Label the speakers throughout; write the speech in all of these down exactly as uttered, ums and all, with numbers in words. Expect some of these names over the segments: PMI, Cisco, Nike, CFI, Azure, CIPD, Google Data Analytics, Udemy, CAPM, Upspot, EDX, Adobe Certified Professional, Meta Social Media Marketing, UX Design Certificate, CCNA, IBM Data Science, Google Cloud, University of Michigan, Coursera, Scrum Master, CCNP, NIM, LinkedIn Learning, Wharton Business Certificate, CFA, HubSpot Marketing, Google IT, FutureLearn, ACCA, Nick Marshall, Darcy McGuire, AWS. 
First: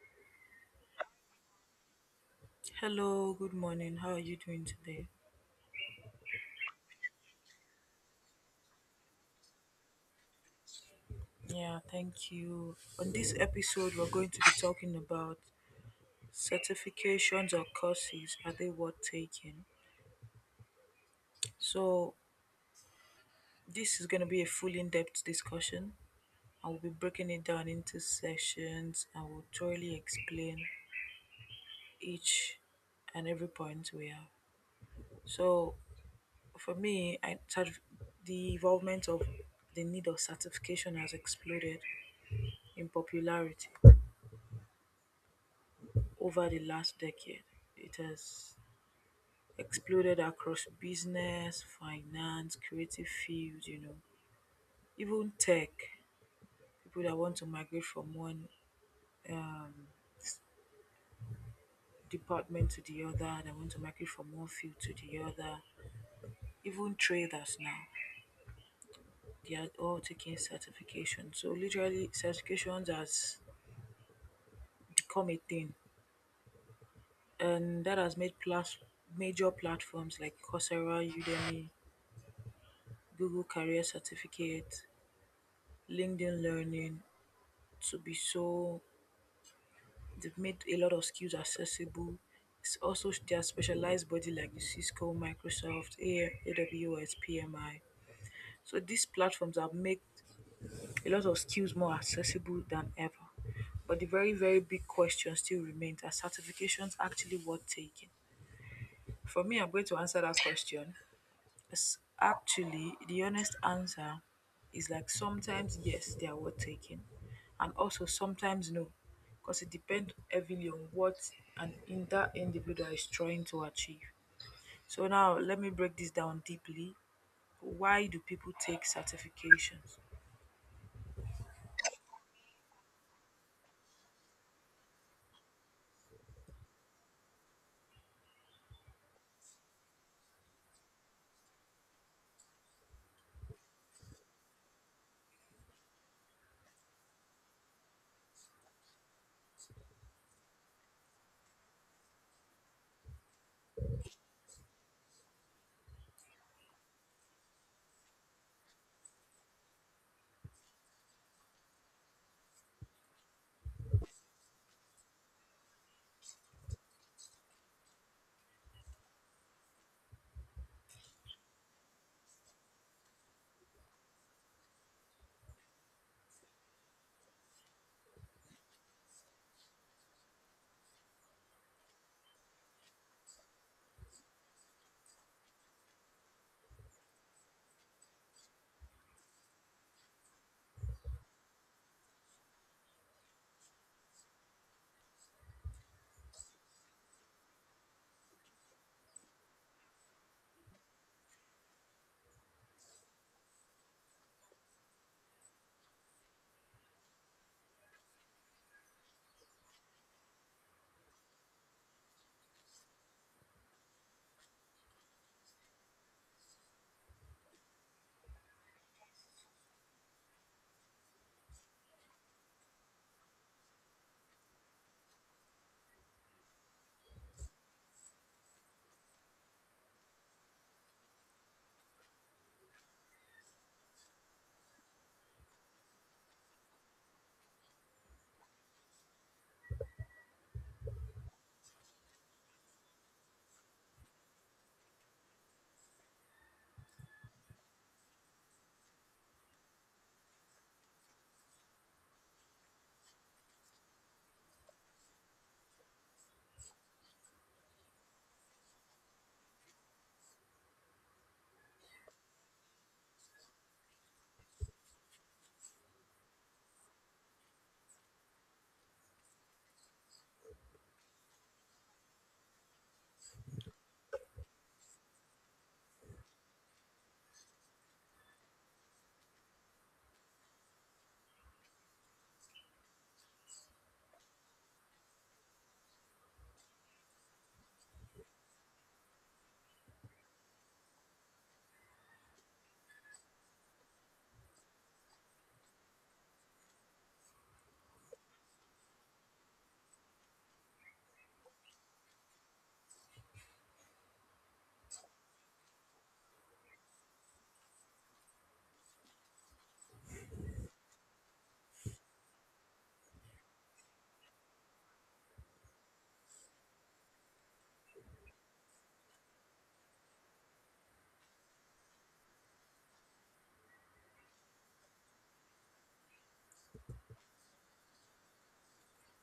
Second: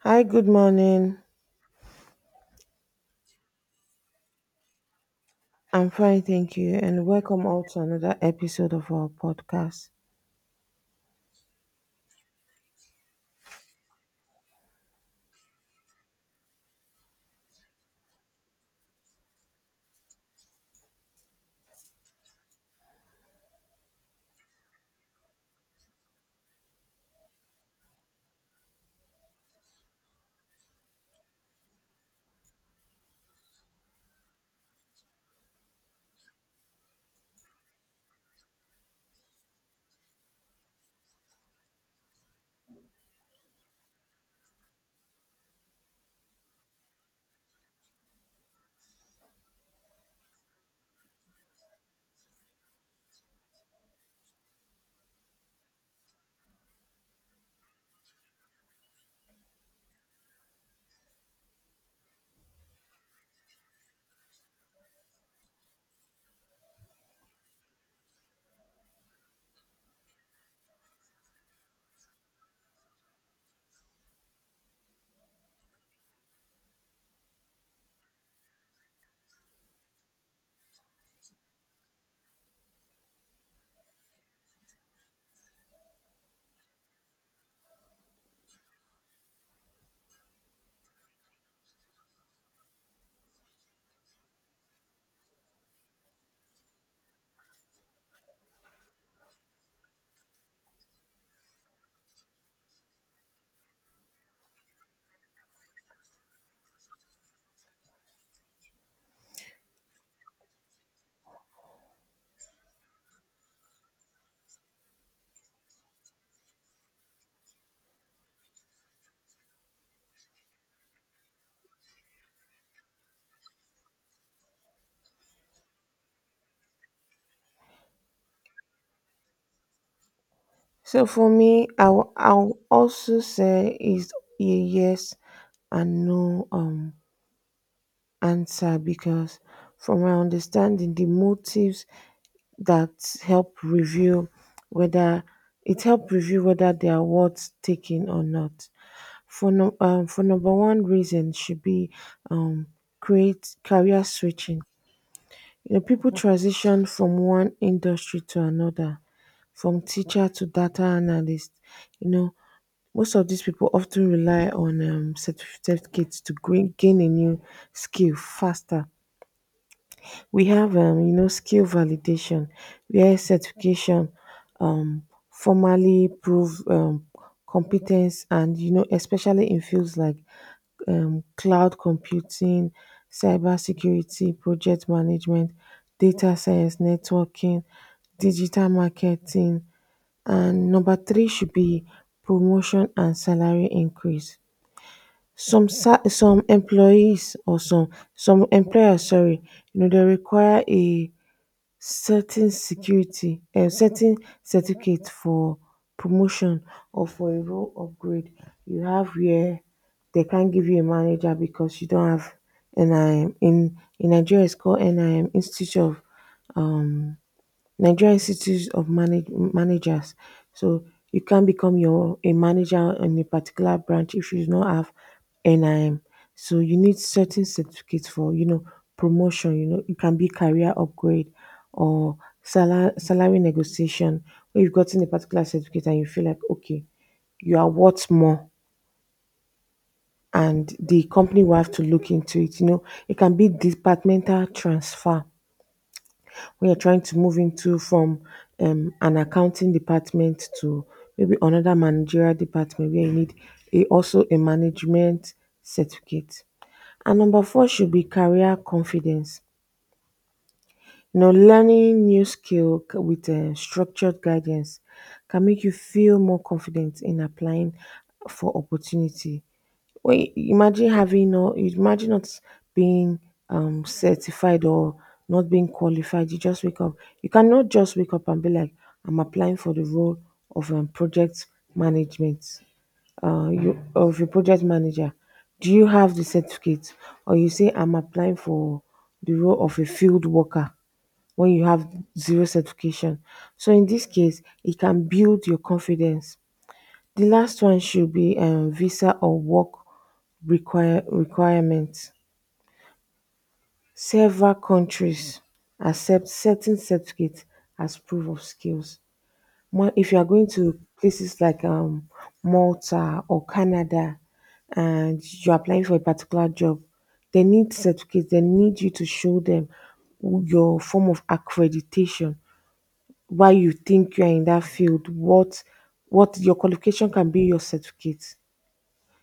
Speaker 1: Hi, good morning.
Speaker 2: Hello, good morning. How are you doing today?
Speaker 1: I'm fine, thank you, and welcome all to another episode of our podcast.
Speaker 2: Yeah, thank you. On this episode, we're going to be talking about certifications or courses. Are they worth taking? So, this is going to be a full in depth discussion. I will be breaking it down into sections and will thoroughly explain each and every point we have. So, for me, I, certif- the involvement of the need of certification has exploded in popularity over the last decade. It has exploded across business, finance, creative fields, you know, even tech. People that want to migrate from one um, department to the other, that want to migrate from one field to the other, even traders now, they are all taking certification. So, literally, certifications has become a thing, and that has made plus major platforms like Coursera, Udemy, Google Career Certificate, LinkedIn Learning to be so they've made a lot of skills accessible. It's also their specialized body like the Cisco, Microsoft, A- AWS, P M I. So these platforms have made a lot of skills more accessible than ever. But the very, very big question still remains, are certifications actually worth taking? For me, I'm going to answer that question. S- Actually, the honest answer is like sometimes yes, they are worth taking, and also sometimes no, because it depends heavily on what an in that individual is trying to achieve. So now let me break this down deeply. Why do people take certifications?
Speaker 1: So, for me, I will I'll also say is a yes and no um answer because, from my understanding, the motives that help review whether it help review whether they are worth taking or not. For no, um, for number one reason should be um create career switching. You know, people transition from one industry to another, from teacher to data analyst. You know, most of these people often rely on um, certificates to gain, gain a new skill faster. We have, um, you know, skill validation, where certification um, formally prove um, competence, and you know, especially in fields like um, cloud computing, cybersecurity, project management, data science, networking, digital marketing, and number three should be promotion and salary increase. Some sa- some employees or some some employers, sorry, you know, they require a setting security um setting certificate for promotion or for a role upgrade you have where they can't give you a manager because you don't have N I M. in in Nigeria it's called N I M Institute of um Nigeria Institute of Manage- Managers. So you can't become your a manager in a particular branch if you do not have N I M. So you need certain certificates for you know promotion. You know it can be career upgrade or salary salary negotiation. When you've gotten a particular certificate and you feel like okay, you are worth more, and the company will have to look into it. You know it can be departmental transfer. We are trying to move into from um, an accounting department to maybe another managerial department where you need a, also a management certificate. And number four should be career confidence. You know, learning new skill c- with uh, structured guidance can make you feel more confident in applying for opportunity. Well, I- imagine having no, imagine not being um certified or not being qualified. You just wake up. You cannot just wake up and be like, I'm applying for the role of um, project management. Uh, you of a project manager. Do you have the certificate, or you say I'm applying for the role of a field worker when you have zero certification? So in this case, it can build your confidence. The last one should be um, visa or work require requirements. Several countries accept certain certificates as proof of skills. Mo- if you are going to places like um, Malta or Canada and you're applying for a particular job, they need certificates, they need you to show them your form of accreditation, why you think you are in that field, what what your qualification can be, your certificate.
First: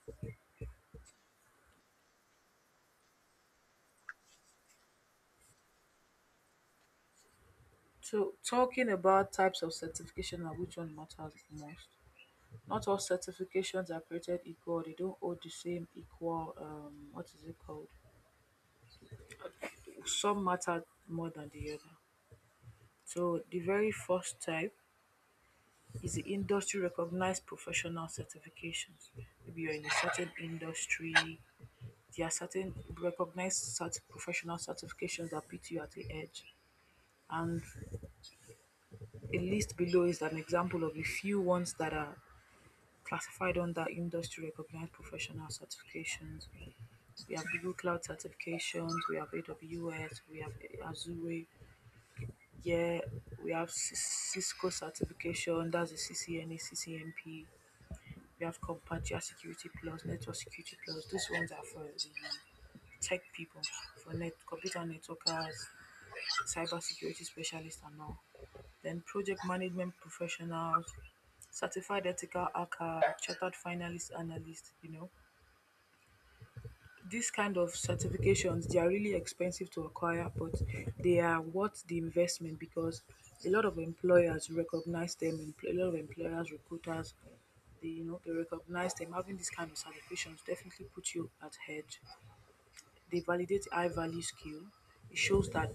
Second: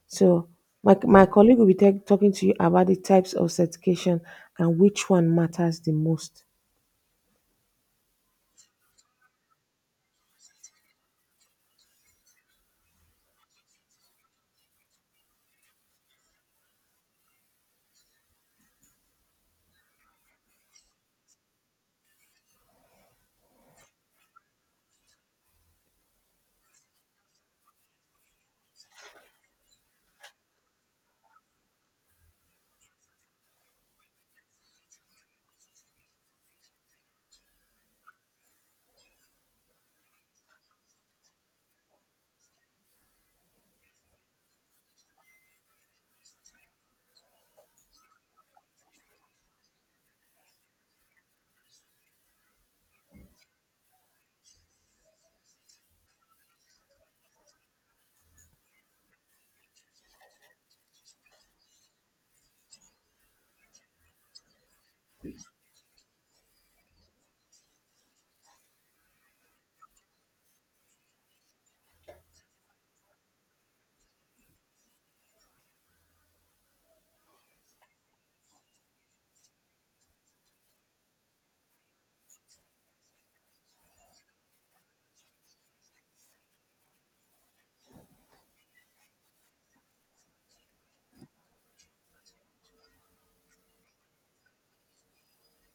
Speaker 1: So my, my colleague will be ta- talking to you about the types of certification and which one matters the most.
Speaker 2: So talking about types of certification and which one matters most. Not all certifications are created equal. They don't hold the same equal. Um, what is it called? Some matter more than the other. So the very first type is the industry recognized professional certifications. Maybe you're in a certain industry, there are certain recognized cert- professional certifications that put you at the edge. And a list below is an example of a few ones that are classified under industry recognized professional certifications. We have Google Cloud certifications, we have A W S, we have Azure, yeah, we have Cis- Cisco certification, that's the C C N A, C C N P. We have Compatia security plus, network security plus. These ones are for the tech people, for net computer networkers, cyber security specialists and all. Then project management professionals, certified ethical hacker, chartered finalist analyst, you know these kind of certifications, they are really expensive to acquire, but they are worth the investment because a lot of employers recognize them. empl- A lot of employers, recruiters, they you know they recognize them. Having these kind of certifications definitely put you at head. They validate high value skill. It shows that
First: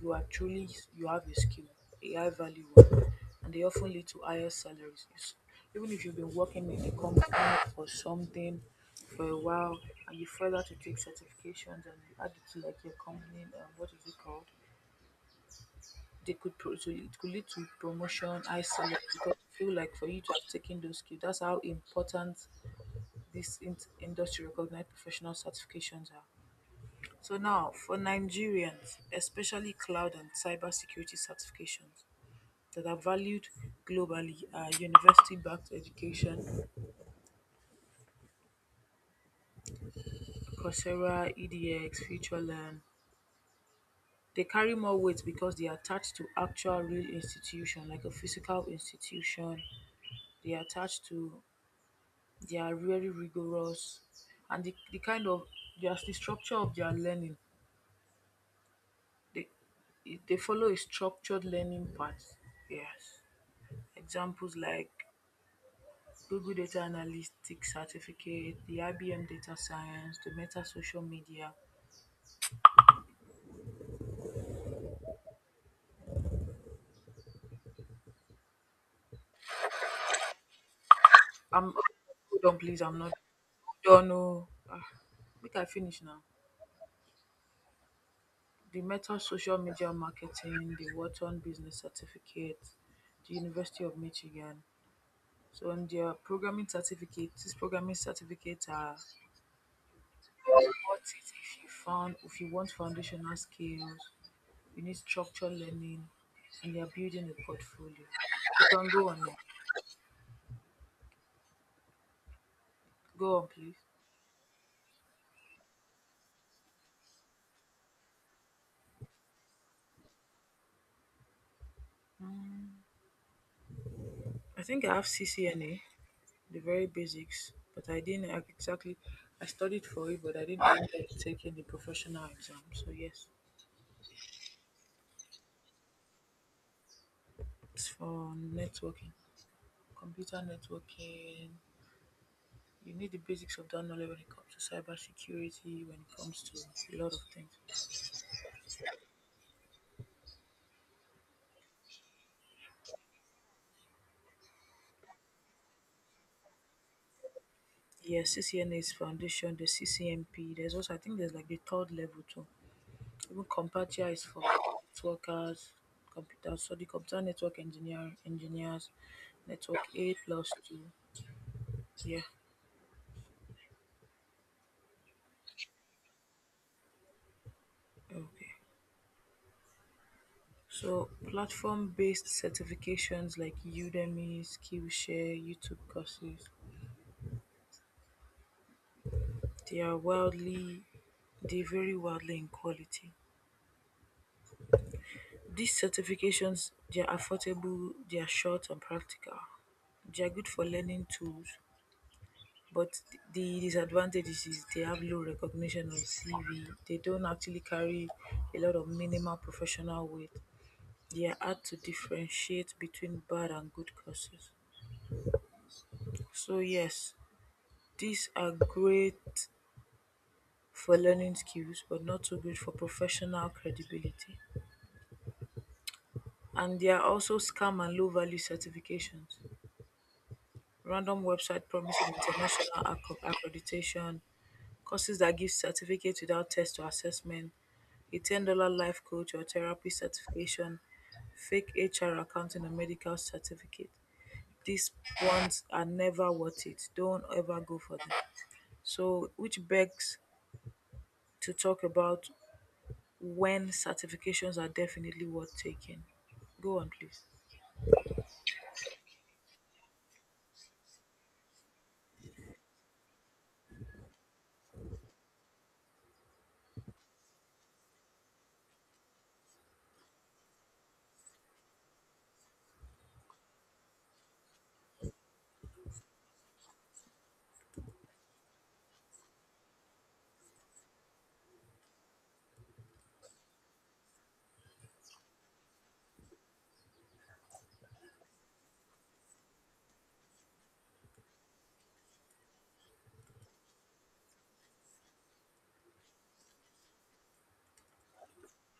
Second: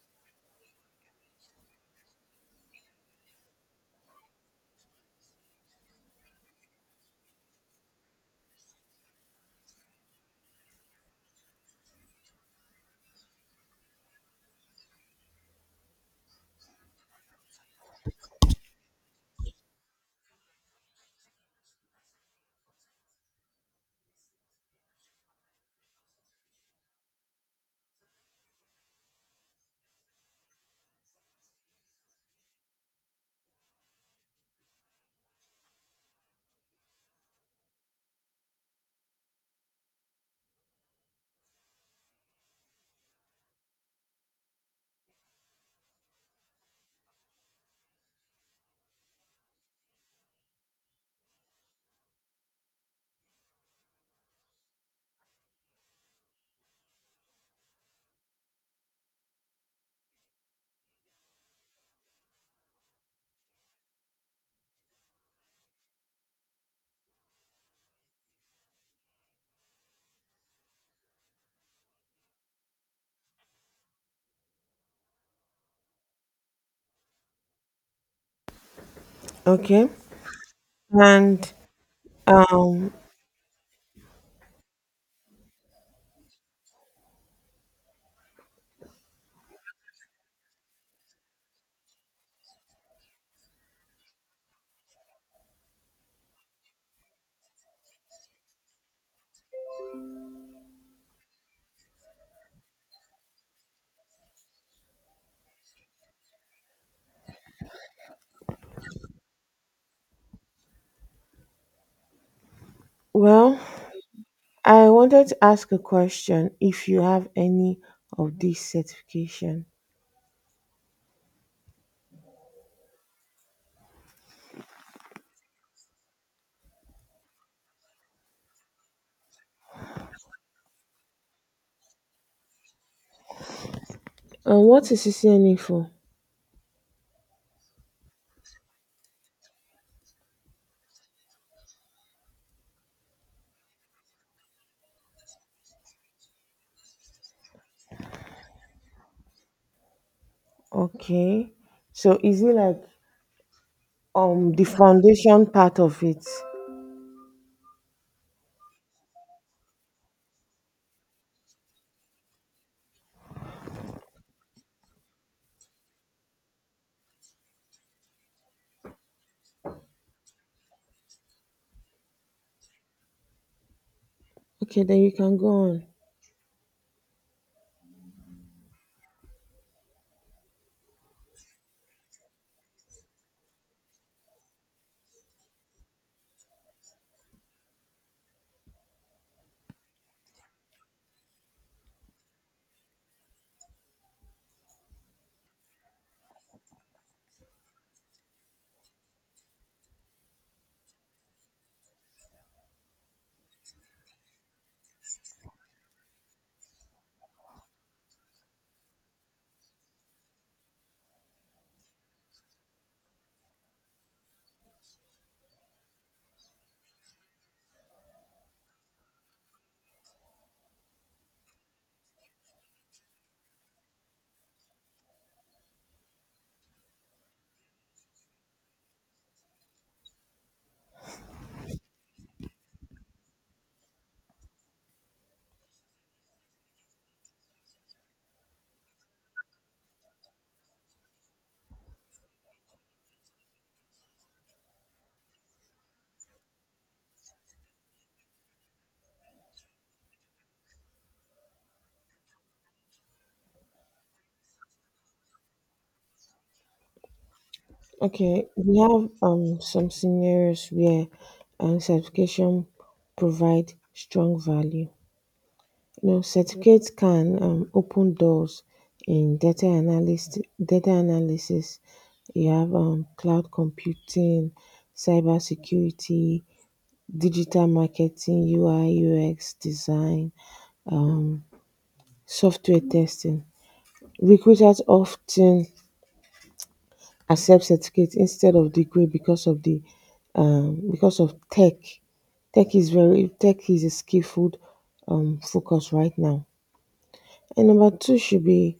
Speaker 2: you are truly you have a skill, a high value one, and they often lead to higher salaries. It's— even if you've been working in a company or something for a while and you further to take certifications and you add it to like your company um, what is it called? They could pro- to, It could lead to promotion, high salary because you feel like for you to have taken those skills, that's how important this in- industry recognized professional certifications are. So now, for Nigerians, especially cloud and cybersecurity certifications that are valued globally are university-backed education, Coursera, E D X, FutureLearn. They carry more weight because they are attached to actual real institution, like a physical institution. They are attached to, they are really rigorous, and the, the kind of, just the structure of their learning. They, they follow a structured learning path. Yes. Examples like Google Data Analytics certificate, the I B M Data Science, the Meta Social Media.
Speaker 1: Okay. And
Speaker 2: I'm hold on, please.
Speaker 1: um,
Speaker 2: I'm not done. Oh, ah, make I finish now. The Meta Social Media Marketing, the Wharton Business Certificate, the University of Michigan. So, on their programming certificate, these programming certificates are what it if you found if you want foundational skills, you need structured learning, and you're building a portfolio. You can go on now. Go on,
Speaker 1: well,
Speaker 2: please.
Speaker 1: I wanted to ask a question if you have any of these certification.
Speaker 2: I think I have C C N A, the very basics, but I didn't ac- exactly. I studied for it, but I didn't end up taking the professional exam. So yes,
Speaker 1: And what is C C N A for?
Speaker 2: it's for networking, computer networking. You need the basics of that knowledge when it comes to cybersecurity, when it comes to a lot of things.
Speaker 1: Okay. So is it like um the foundation part of it?
Speaker 2: Yes, C C N A is foundation. The C C M P. There's also I think there's like the third level too. Even Compatia is for networkers, computer. So the computer network engineer engineers, network A plus two. Yeah.
Speaker 1: Okay, then you can go on.
Speaker 2: Okay. So platform based certifications like Udemy, Skillshare, YouTube courses, they are wildly they vary wildly in quality. These certifications they are affordable, they are short and practical. They are good for learning tools, but the disadvantages is they have low recognition on C V. They don't actually carry a lot of minimal professional weight. They are hard to differentiate between bad and good courses. So yes, these are great for learning skills but not so good for professional credibility. And there are also scam and low value certifications. Random website promising international acc- accreditation, courses that give certificates without test or assessment, a ten dollars life coach or therapy certification, fake H R accounting and medical certificate. These ones are never worth it. Don't ever go for them. So, which begs to talk about when certifications are definitely worth taking. Go on, please.
Speaker 1: Okay, we have um some scenarios where um certification provide strong value. You know, certificates can um, open doors in data analyst data analysis. You have um, cloud computing, cybersecurity, digital marketing, U I U X design, um, software testing. Recruiters often accept certificate instead of degree because of the um, because of tech. Tech is very Tech is a skillful um, focus right now. And number two should be,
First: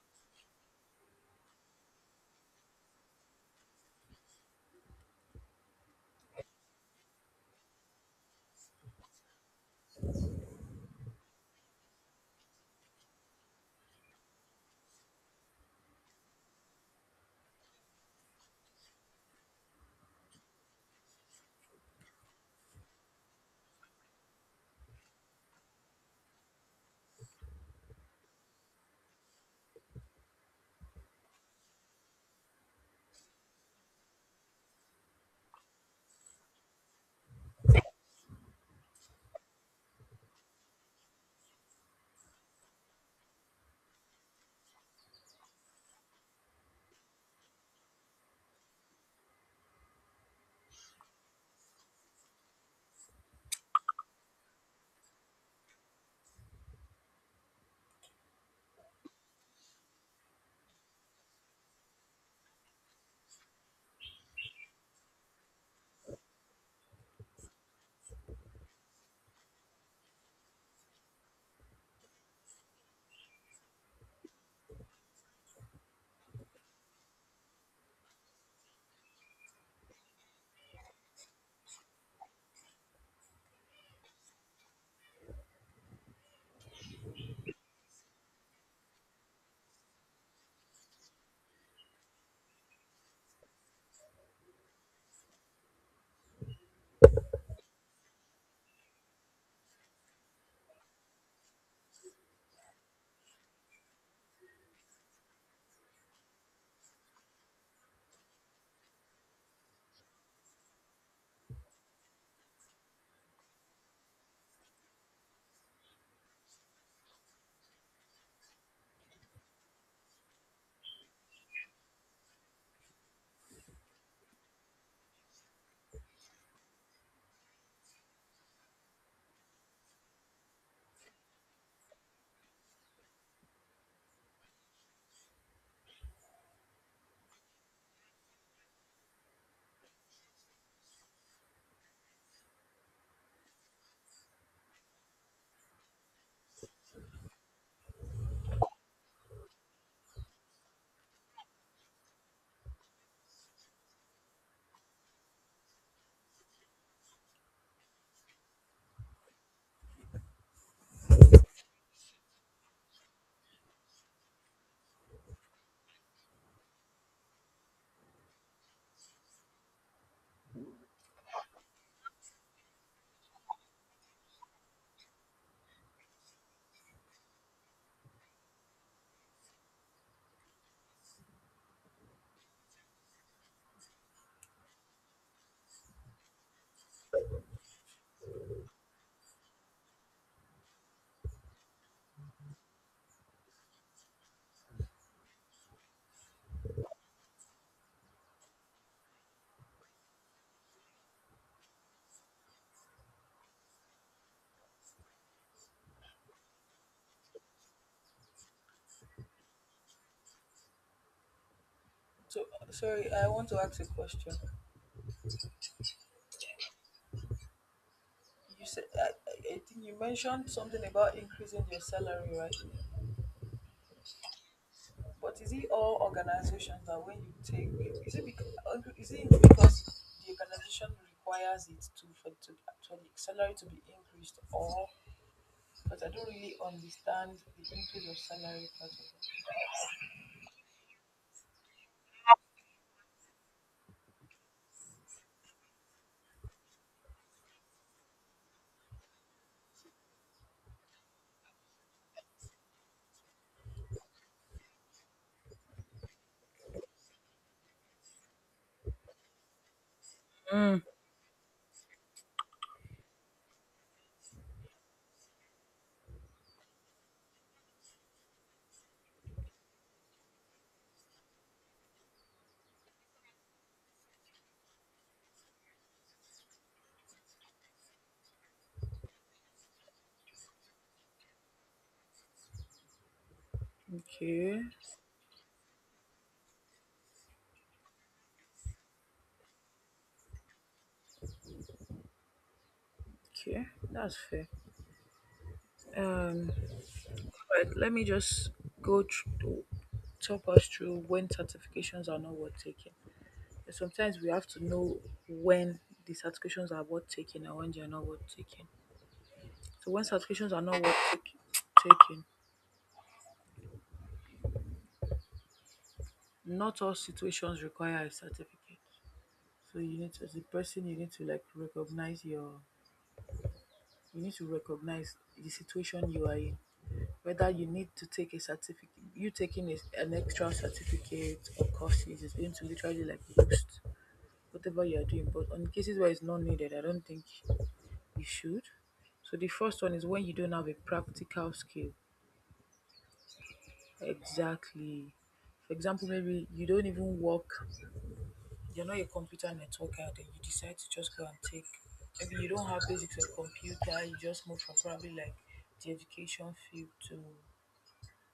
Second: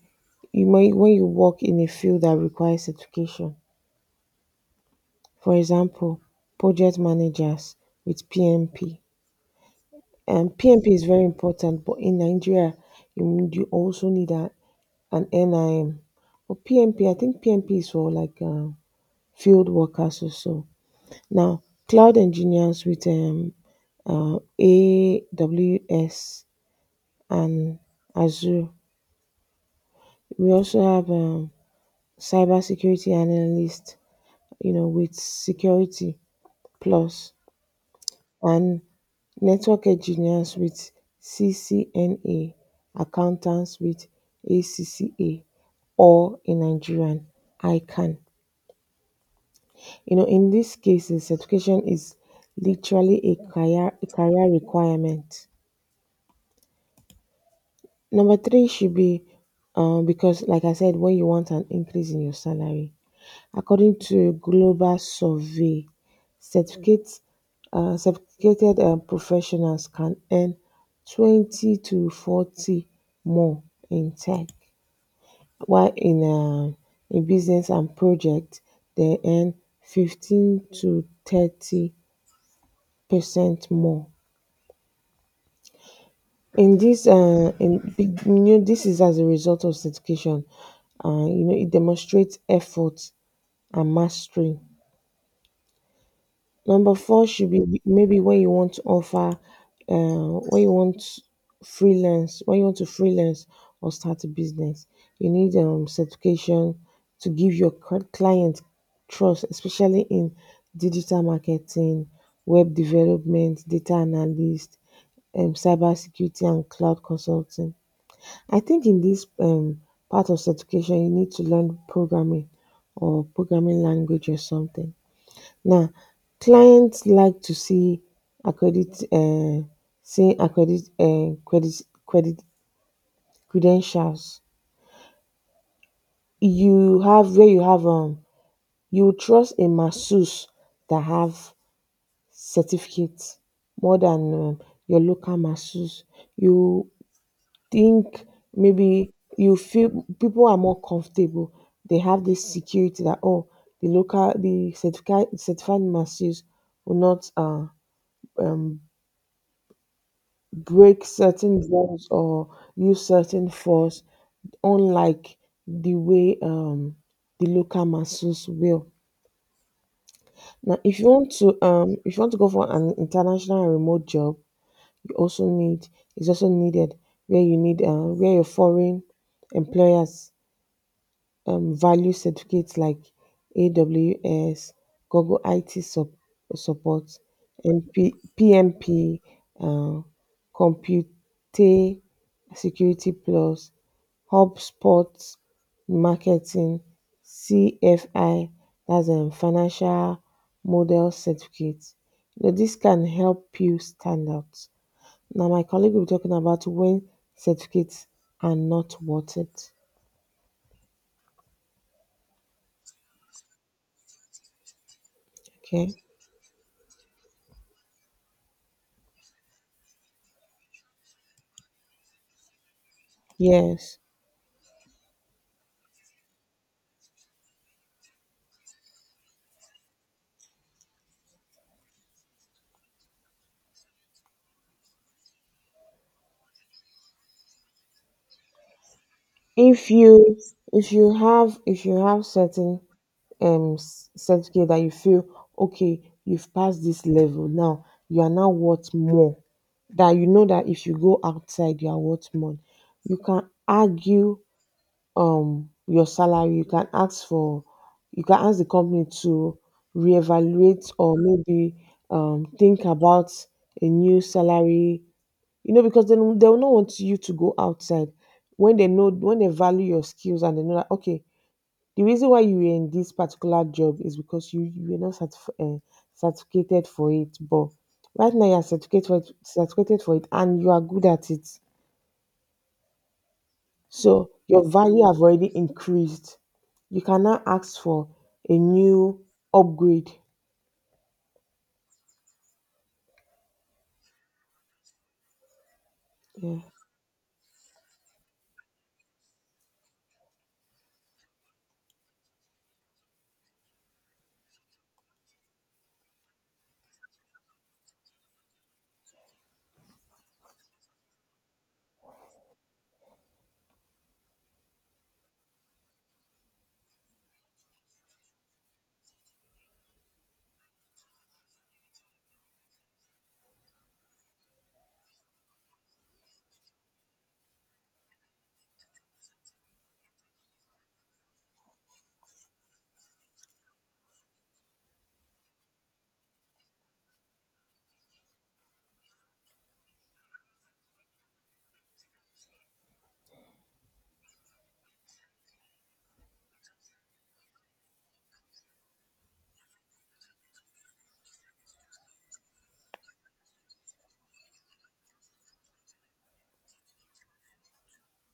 Speaker 1: you might when you work in a field that requires education. For example, project managers with P M P. And P M P is very important, but in Nigeria, you need- you also need a, an N I M. But P M P, I think P M P is for like uh, field workers or so. Now, cloud engineers with um, uh, A W S and Azure. We also have um, cybersecurity analysts, you know, with Security Plus, and network engineers with C C N A, accountants with A C C A, or in Nigerian, ICANN. You know, in these cases, certification is literally a career, a career requirement. Number three should be, um, because like I said, when you want an increase in your salary, according to a global survey, certificate, uh, certificated uh, professionals can earn twenty to forty more in tech, while in uh, in business and project they earn fifteen to thirty percent more. In this uh, in big, You know, this is as a result of certification. Uh, you know, it demonstrates effort and mastery. Number four should be maybe when you want to offer, uh, when you want freelance, when you want to freelance or start a business, you need um, certification to give your cl- client trust, especially in digital marketing, web development, data analyst, um, cybersecurity, and cloud consulting. I think in this um, part of education, you need to learn programming or programming language or something. Now, clients like to see accredit, uh, see accredit, uh, credit, credit credentials. You have where you have um, you trust a masseuse that have certificate more than um, your local masseuse. You think maybe you feel people are more comfortable. They have this security that, oh, the local the certified certified masses will not uh, um, break certain laws or use certain force, unlike the way um, the local masses will. Now, if you want to um, if you want to go for an international and remote job, you also need is also needed, where you need uh, where your foreign employers um, value certificates like A W S, Google IT sup- support, MP, P M P, uh, Compute Security Plus, HubSpot Marketing, C F I, that's a financial model certificate. You know, this can help you stand out. Now, my colleague will be talking about when certificates are not worth it.
Speaker 2: So sorry, I want to ask a question.
Speaker 1: Okay.
Speaker 2: You said I, I I think you mentioned something about increasing your salary, right?
Speaker 1: Yes.
Speaker 2: But is it all organizations that when you take is it because, is it because the organization requires it to for to for the salary to be increased, or because I don't really understand the increase of salary part
Speaker 1: if you if you have if you have certain um s- certificate that you feel, okay, you've passed this level, now you are now worth more, that you know that if you go outside you are worth more, you can argue um your salary, you can ask for, you can ask the company to
Speaker 2: of it. Mm,
Speaker 1: reevaluate or maybe um think about a new salary. You know, because they they will not want you to go outside when they know, when they value your skills, and they know that, okay, the reason why you were in this particular job is because you you were not certif- uh, certificated for it, but right now you are certificated for it, certificated for it and you are good at it. So
Speaker 2: okay,
Speaker 1: your value have already increased. You can now ask for a new upgrade.
Speaker 2: okay, that's fair. Um,
Speaker 1: Yeah.
Speaker 2: But let me just go through, talk us through when certifications are not worth taking. And sometimes we have to know when the certifications are worth taking and when they are not worth taking. So when certifications are not worth taking, taking not all situations require a certificate. So you need to, as a person, you need to like recognize your, you need to recognize the situation you are in. Whether you need to take a certificate, you taking a, an extra certificate or courses is going to literally like boost whatever you are doing. But on cases where it's not needed, I don't think you should. So the first one is when you don't have a practical skill. Exactly. For example, maybe you don't even work, you're not a computer networker, then you decide to just go and take, maybe you don't have basics of computer, you just move from probably like the education field to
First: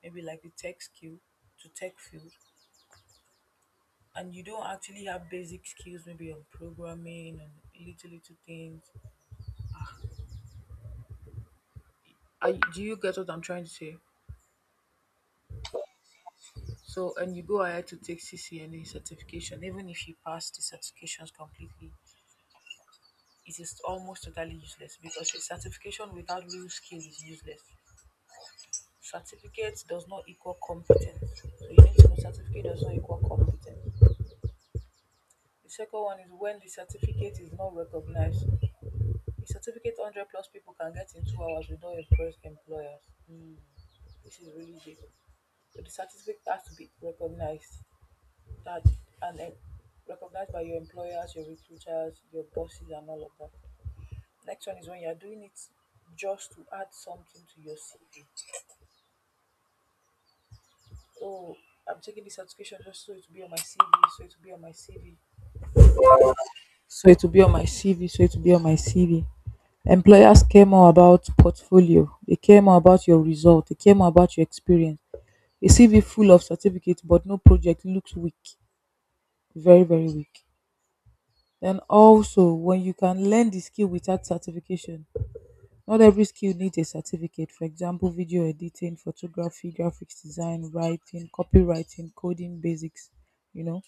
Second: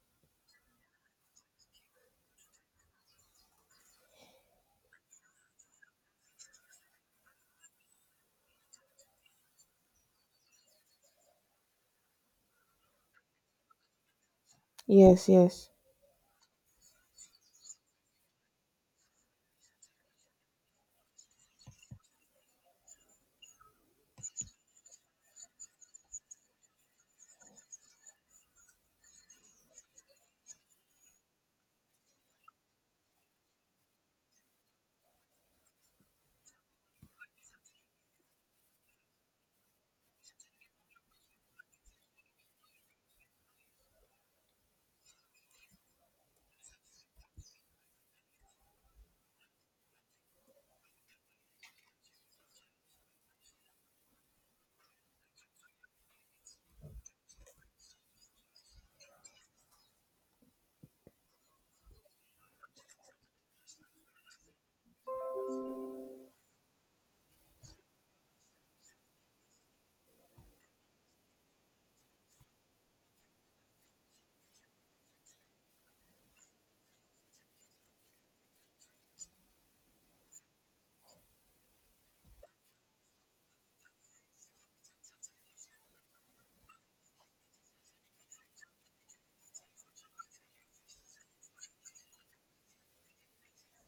Speaker 2: maybe like the tech skill to tech field and you don't actually have basic skills maybe on programming and little little things. I, do you get what I'm trying to say?
Speaker 1: Yes, yes.
Speaker 2: So, and you go ahead to take C C N A certification, even if you pass the certifications completely, it is almost totally useless because a certification without real skill is useless. Certificate does not equal competence. So you need to know certificate does not equal competence. The second one is when the certificate is not recognized. A certificate one hundred plus people can get in two hours without impress employers. Hmm, this is really big. So the certificate has to be recognized that and then recognized by your employers, your recruiters, your bosses, and all of that. Next one is when you're doing it just to add something to your C V. Oh, I'm taking this certification just so it will be on my C V, so it will be on my C V, so it will be on my C V, so it will be on my C V. Employers care more about portfolio, they care more about your result, they care more about your experience. A C V full of certificates but no project looks weak, very, very weak. Then also, when you can learn the skill without certification, not every skill needs a certificate. For example, video editing, photography, graphics design, writing, copywriting, coding basics. You know,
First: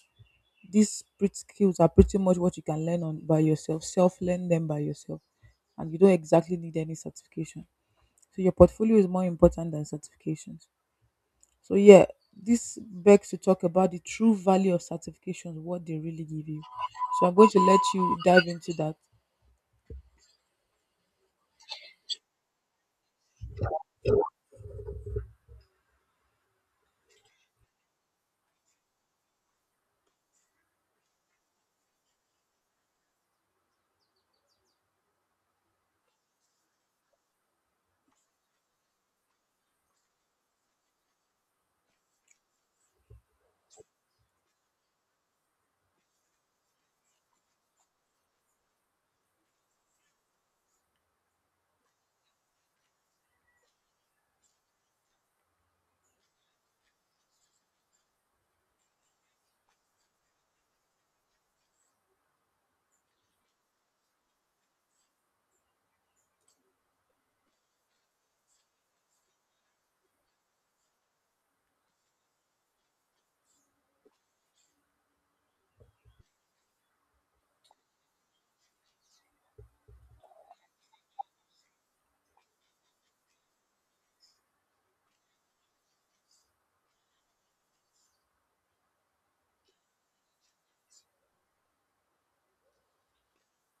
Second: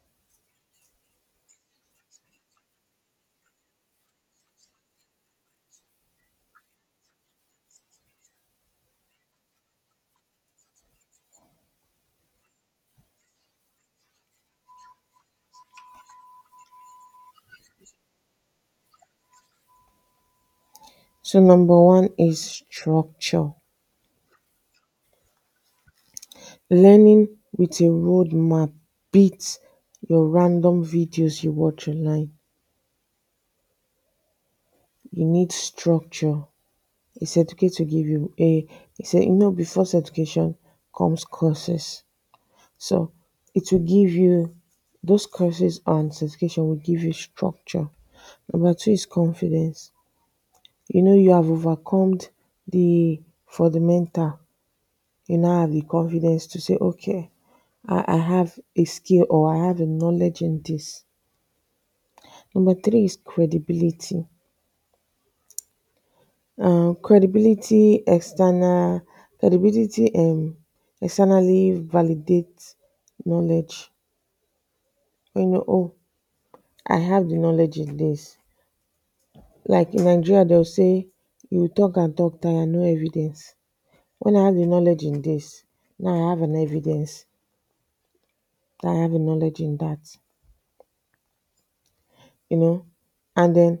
Speaker 2: these pret- skills are pretty much what you can learn on by yourself, self learn them by yourself, and you don't exactly need any certification. So your portfolio is more important than certifications. So yeah, this begs to talk about the true value of certifications, what they really give you. So I'm going to let you dive into that.
Speaker 1: So number one is structure. Learning with a roadmap beats your random videos you watch online. You need structure. It's education give you a it's a cer- You know, before education comes courses. So it will give you those courses, and certification will give you structure. Number two is confidence. You know you have overcome the for the mental. You now have the confidence to say, okay, I, I have a skill or I have a knowledge in this. Number three is credibility, um credibility external credibility, um externally validate knowledge, when you know, oh, I have the knowledge in this. Like in Nigeria dem go say you talk and talk tire no evidence. When I have the knowledge in this, now I have an evidence that I have a knowledge in that, you know, and den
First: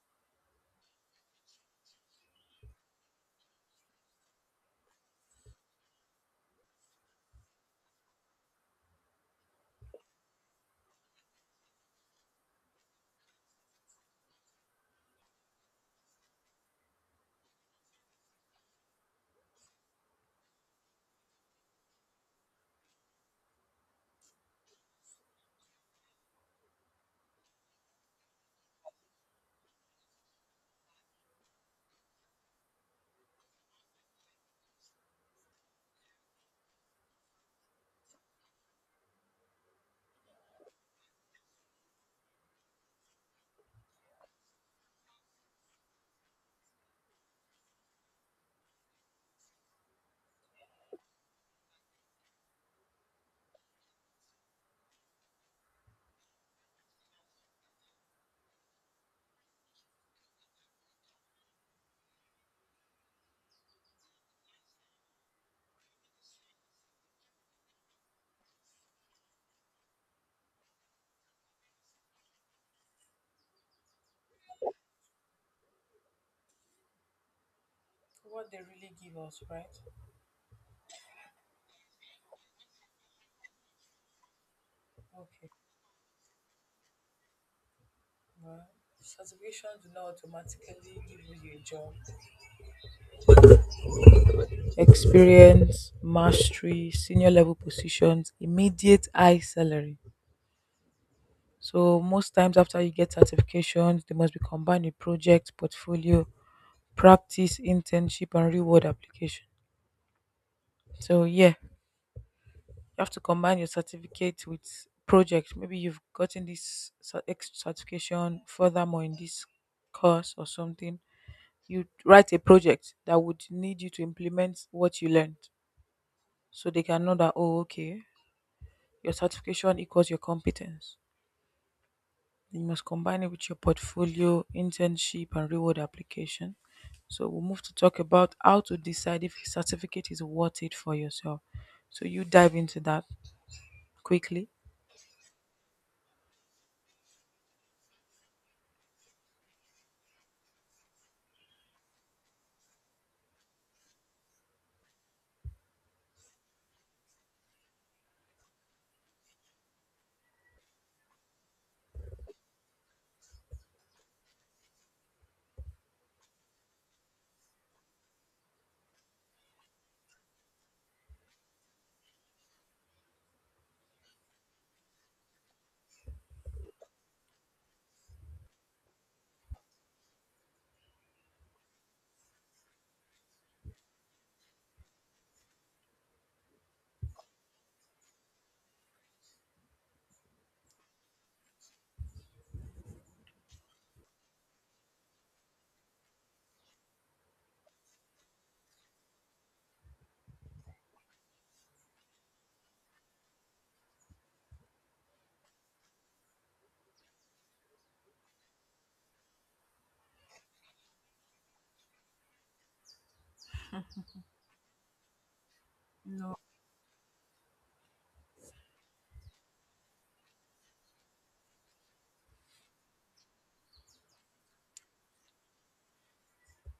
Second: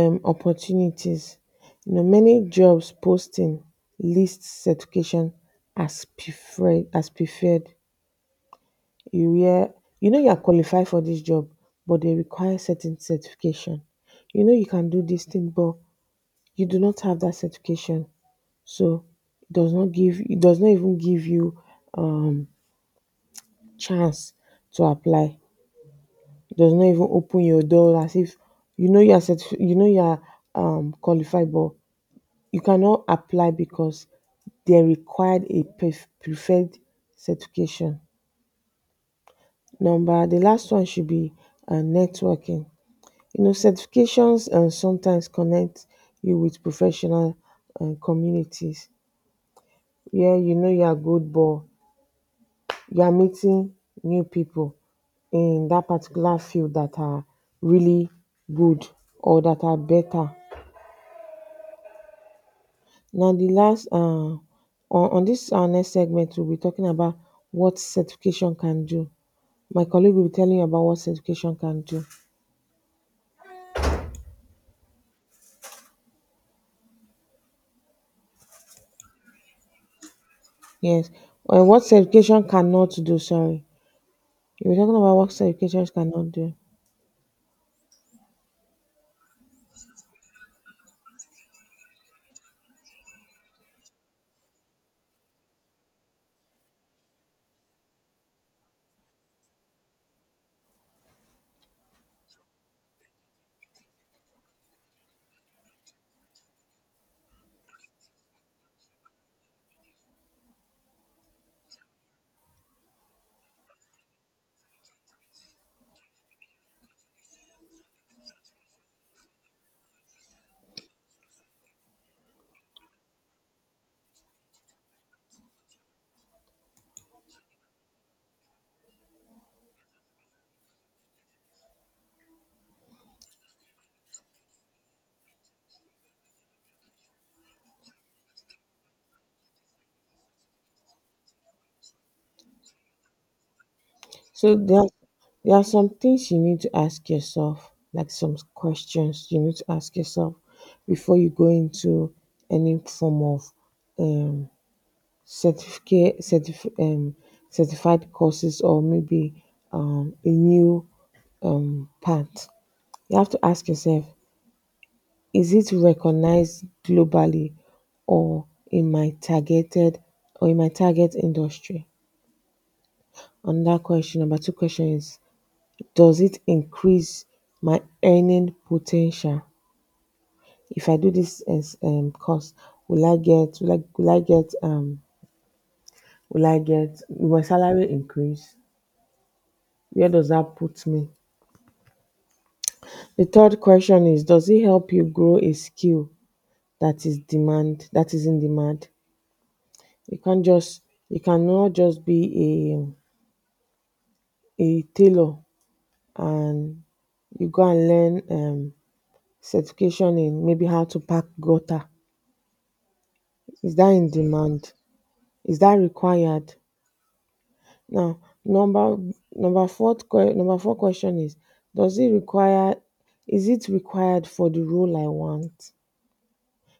Speaker 1: um opportunities. You know, many jobs posting list certification as preferred, as preferred. You hear, you know, you are qualified for this job but they require certain certification. You know you can do this thing but you do not have that certification. So it does not give it does not even give you um chance to apply. It does not even open your door, as if, you know, you are certif- you know you are um qualified but you cannot apply because they required a pref- preferred certification. Number The last one should be um networking. You know certifications um sometimes connect you with professional um communities, where you know you are good but you are meeting new people in that particular field that are really good or that are better. Now the last, uh, on, on this our next segment, we'll be talking about what certification can do. My colleague will be telling you about what certification can do.
Speaker 2: What they really give us, right?
Speaker 1: Yes, and what certification cannot do. Sorry, we're talking about what
Speaker 2: Okay.
Speaker 1: certifications cannot do.
Speaker 2: Certification do not automatically give you a job. Experience, mastery, senior level positions, immediate high salary. So most times after you get certifications, they must be combined with project, portfolio, practice, internship, and reward application. So yeah, you have to combine your certificate with project. Maybe you've gotten this cer- ex- certification furthermore in this course or something you write a project that would need you to implement what you learned so they can know that oh okay your certification equals your competence. You must combine it with your portfolio, internship and reward application. So we'll move to talk about how to decide if a certificate is worth it for yourself. So you dive into that quickly.
Speaker 1: So there, are- there are some things you need to ask yourself, like some questions you need to ask yourself before you go into any form of um certificate certif- um, certified courses or maybe um, a new um, path. You have to ask yourself, is it recognized globally or in my targeted or in my target industry? Another question, number two question is, does it increase my earning potential? If I do this as um, course, will I get will I, will I get um will I get will my salary increase? Where does that put me? The third question is, does it help you grow a skill that is demand that is in demand? You can't just you cannot just be a a tailor, and you go and learn um, certification in maybe how to pack gutter. Is that in demand? Is that
Speaker 2: No.
Speaker 1: required? Now number number fourth number four question is, Does it require is it required for the role I want?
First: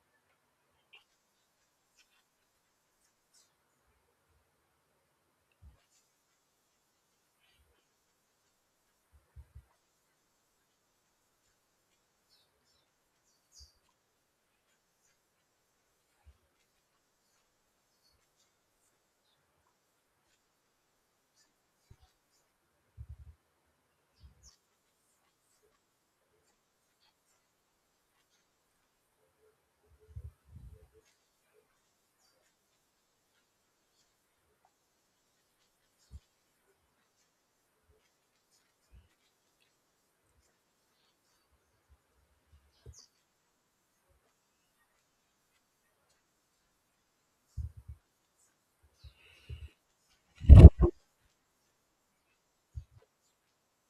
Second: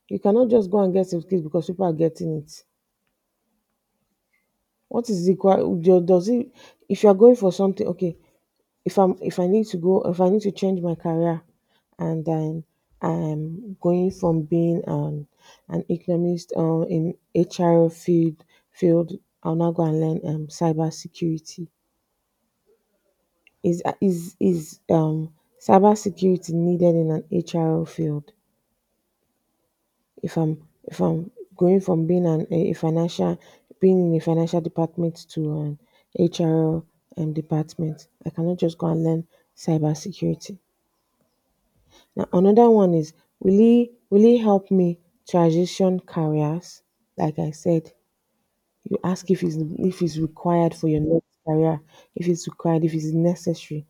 Speaker 1: You cannot just go and get certificate because people are getting it. What is equal? do- Does it? If you are going for something, okay. If I'm, if I need to go, if I need to change my career, and then I'm going from being an an economist um, in H R field field, I'll now go and learn um cyber security. Is is is um cyber security needed in an H R field? If I'm if I'm going from being an a financial being in a financial department to an H R um, department, I cannot just go and learn cybersecurity. Now another one is, will it will it help me transition careers? Like I said, you ask if it's if it's required for your next career, if it's required, if it's necessary.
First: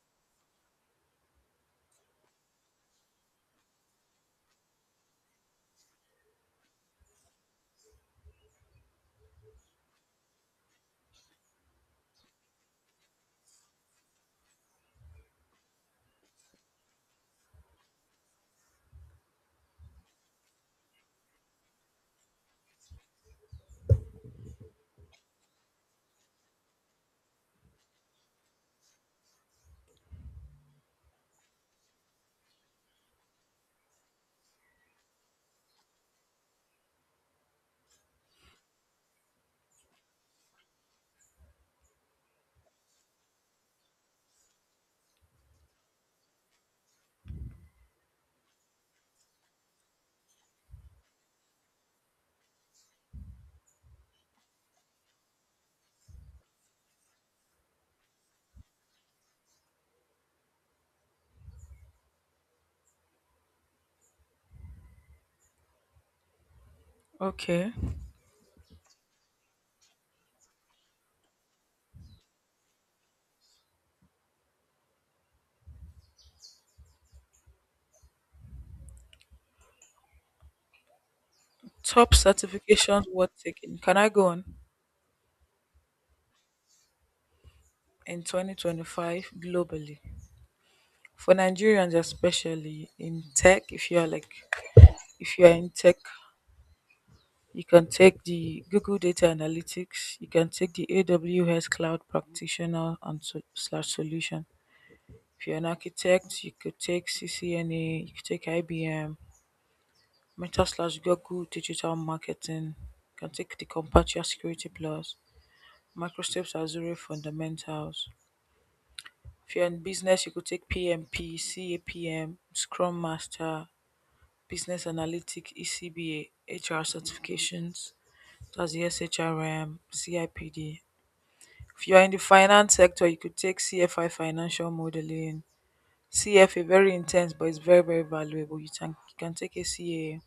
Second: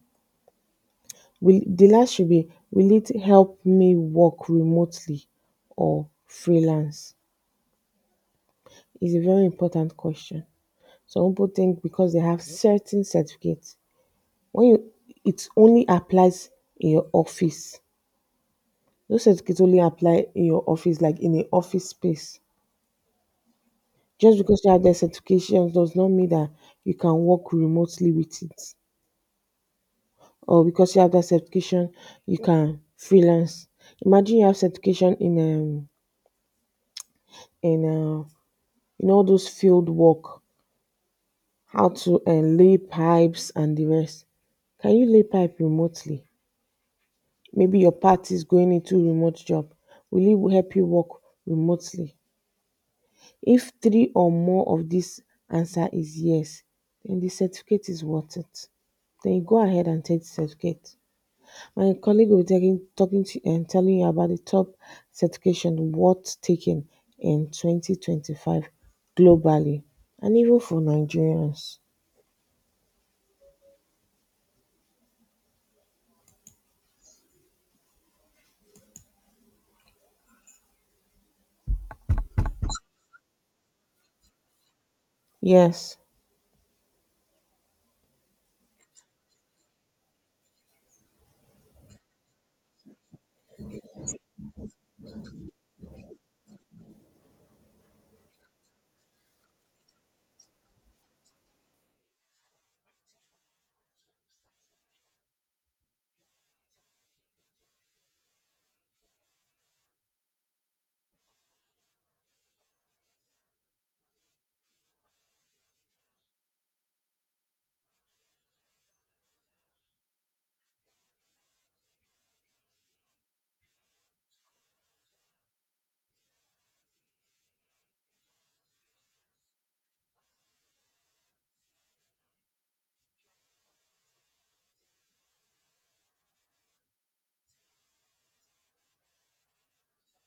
Speaker 1: Will the last should be Will it help me work remotely or freelance? Is a very important question. Some people think because they have certain certificates, when you, it only applies in your office. Those certificates only apply in your office, like in an office space. Just because you have that certification does not mean that you can work remotely with it. Or because you have that certification, you can freelance. Imagine you have certification in um in uh, in all those field work, how to uh, lay pipes and the rest. Can you lay pipe remotely? Maybe your path is going into remote job. Will it help you work remotely? If three or more of this answer is yes, then the certificate is worth it. Then you go ahead and take the certificate. My colleague will be taking, talking to you and telling you about the top certification worth taking in
Speaker 2: Okay.
Speaker 1: twenty twenty-five globally and even for Nigerians.
Speaker 2: Top certifications worth taking, can I go on,
Speaker 1: Yes.
Speaker 2: in twenty twenty-five globally for Nigerians, especially in tech, if you are like if you are in tech, you can take the Google Data Analytics, you can take the A W S Cloud Practitioner and so, slash solution. If you're an architect, you could take C C N A, you could take I B M, Meta slash Google Digital Marketing, you can take the Compatia Security Plus, Microsoft Azure Fundamentals. If you're in business, you could take P M P, C A P M, Scrum Master, Business Analytic, E C B A, H R certifications. That's the S H R M, C I P D. If you are in the finance sector, you could take C F I financial modeling. C F A very intense, but it's very very valuable. You can you can take A C A.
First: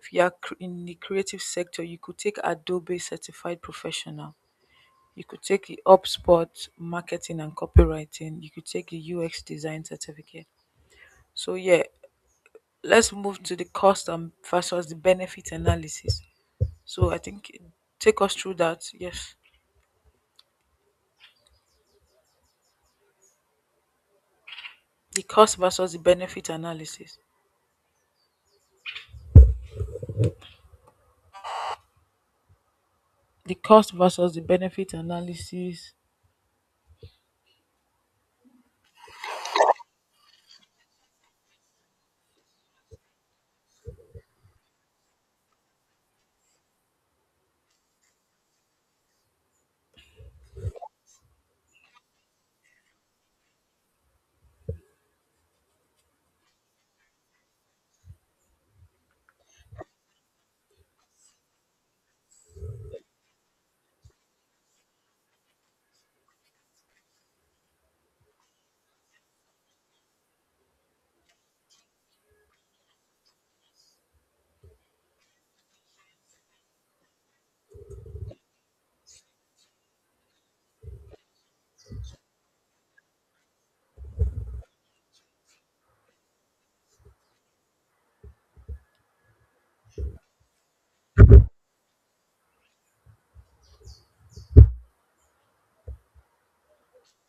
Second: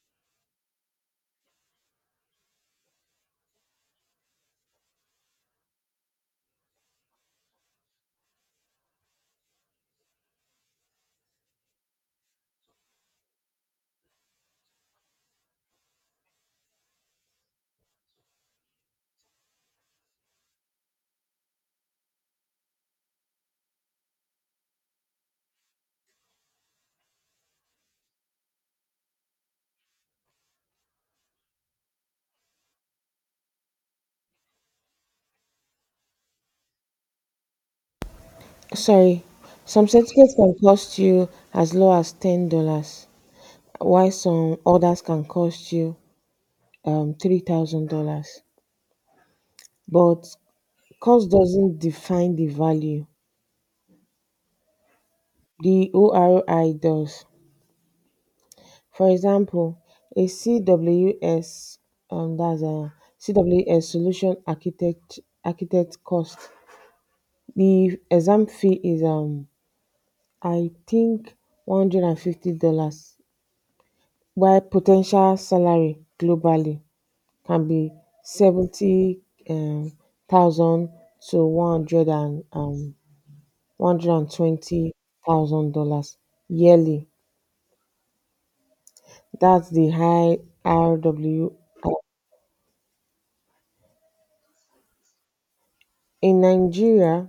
Speaker 2: If you are cr- in the creative sector, you could take Adobe Certified Professional. You could take the Upspot Marketing and Copywriting. You could take the U X Design Certificate. So yeah, let's move to the cost and versus the benefit analysis. So I think take us through that. Yes. The cost versus the benefit analysis. The cost versus the benefit analysis
Speaker 1: Sorry, some certificates can cost you as low as ten dollars, while some others can cost you um three thousand dollars. But cost doesn't define the value, the oroi does. For example, a cws um that's a cws solution architect architect cost. The exam fee is um I think one hundred fifty dollars, while po ten tial salary globally can be seventy um thousand to one hundred and um one hundred and twenty thousand dollars yearly. That's the high R W I. In Nigeria,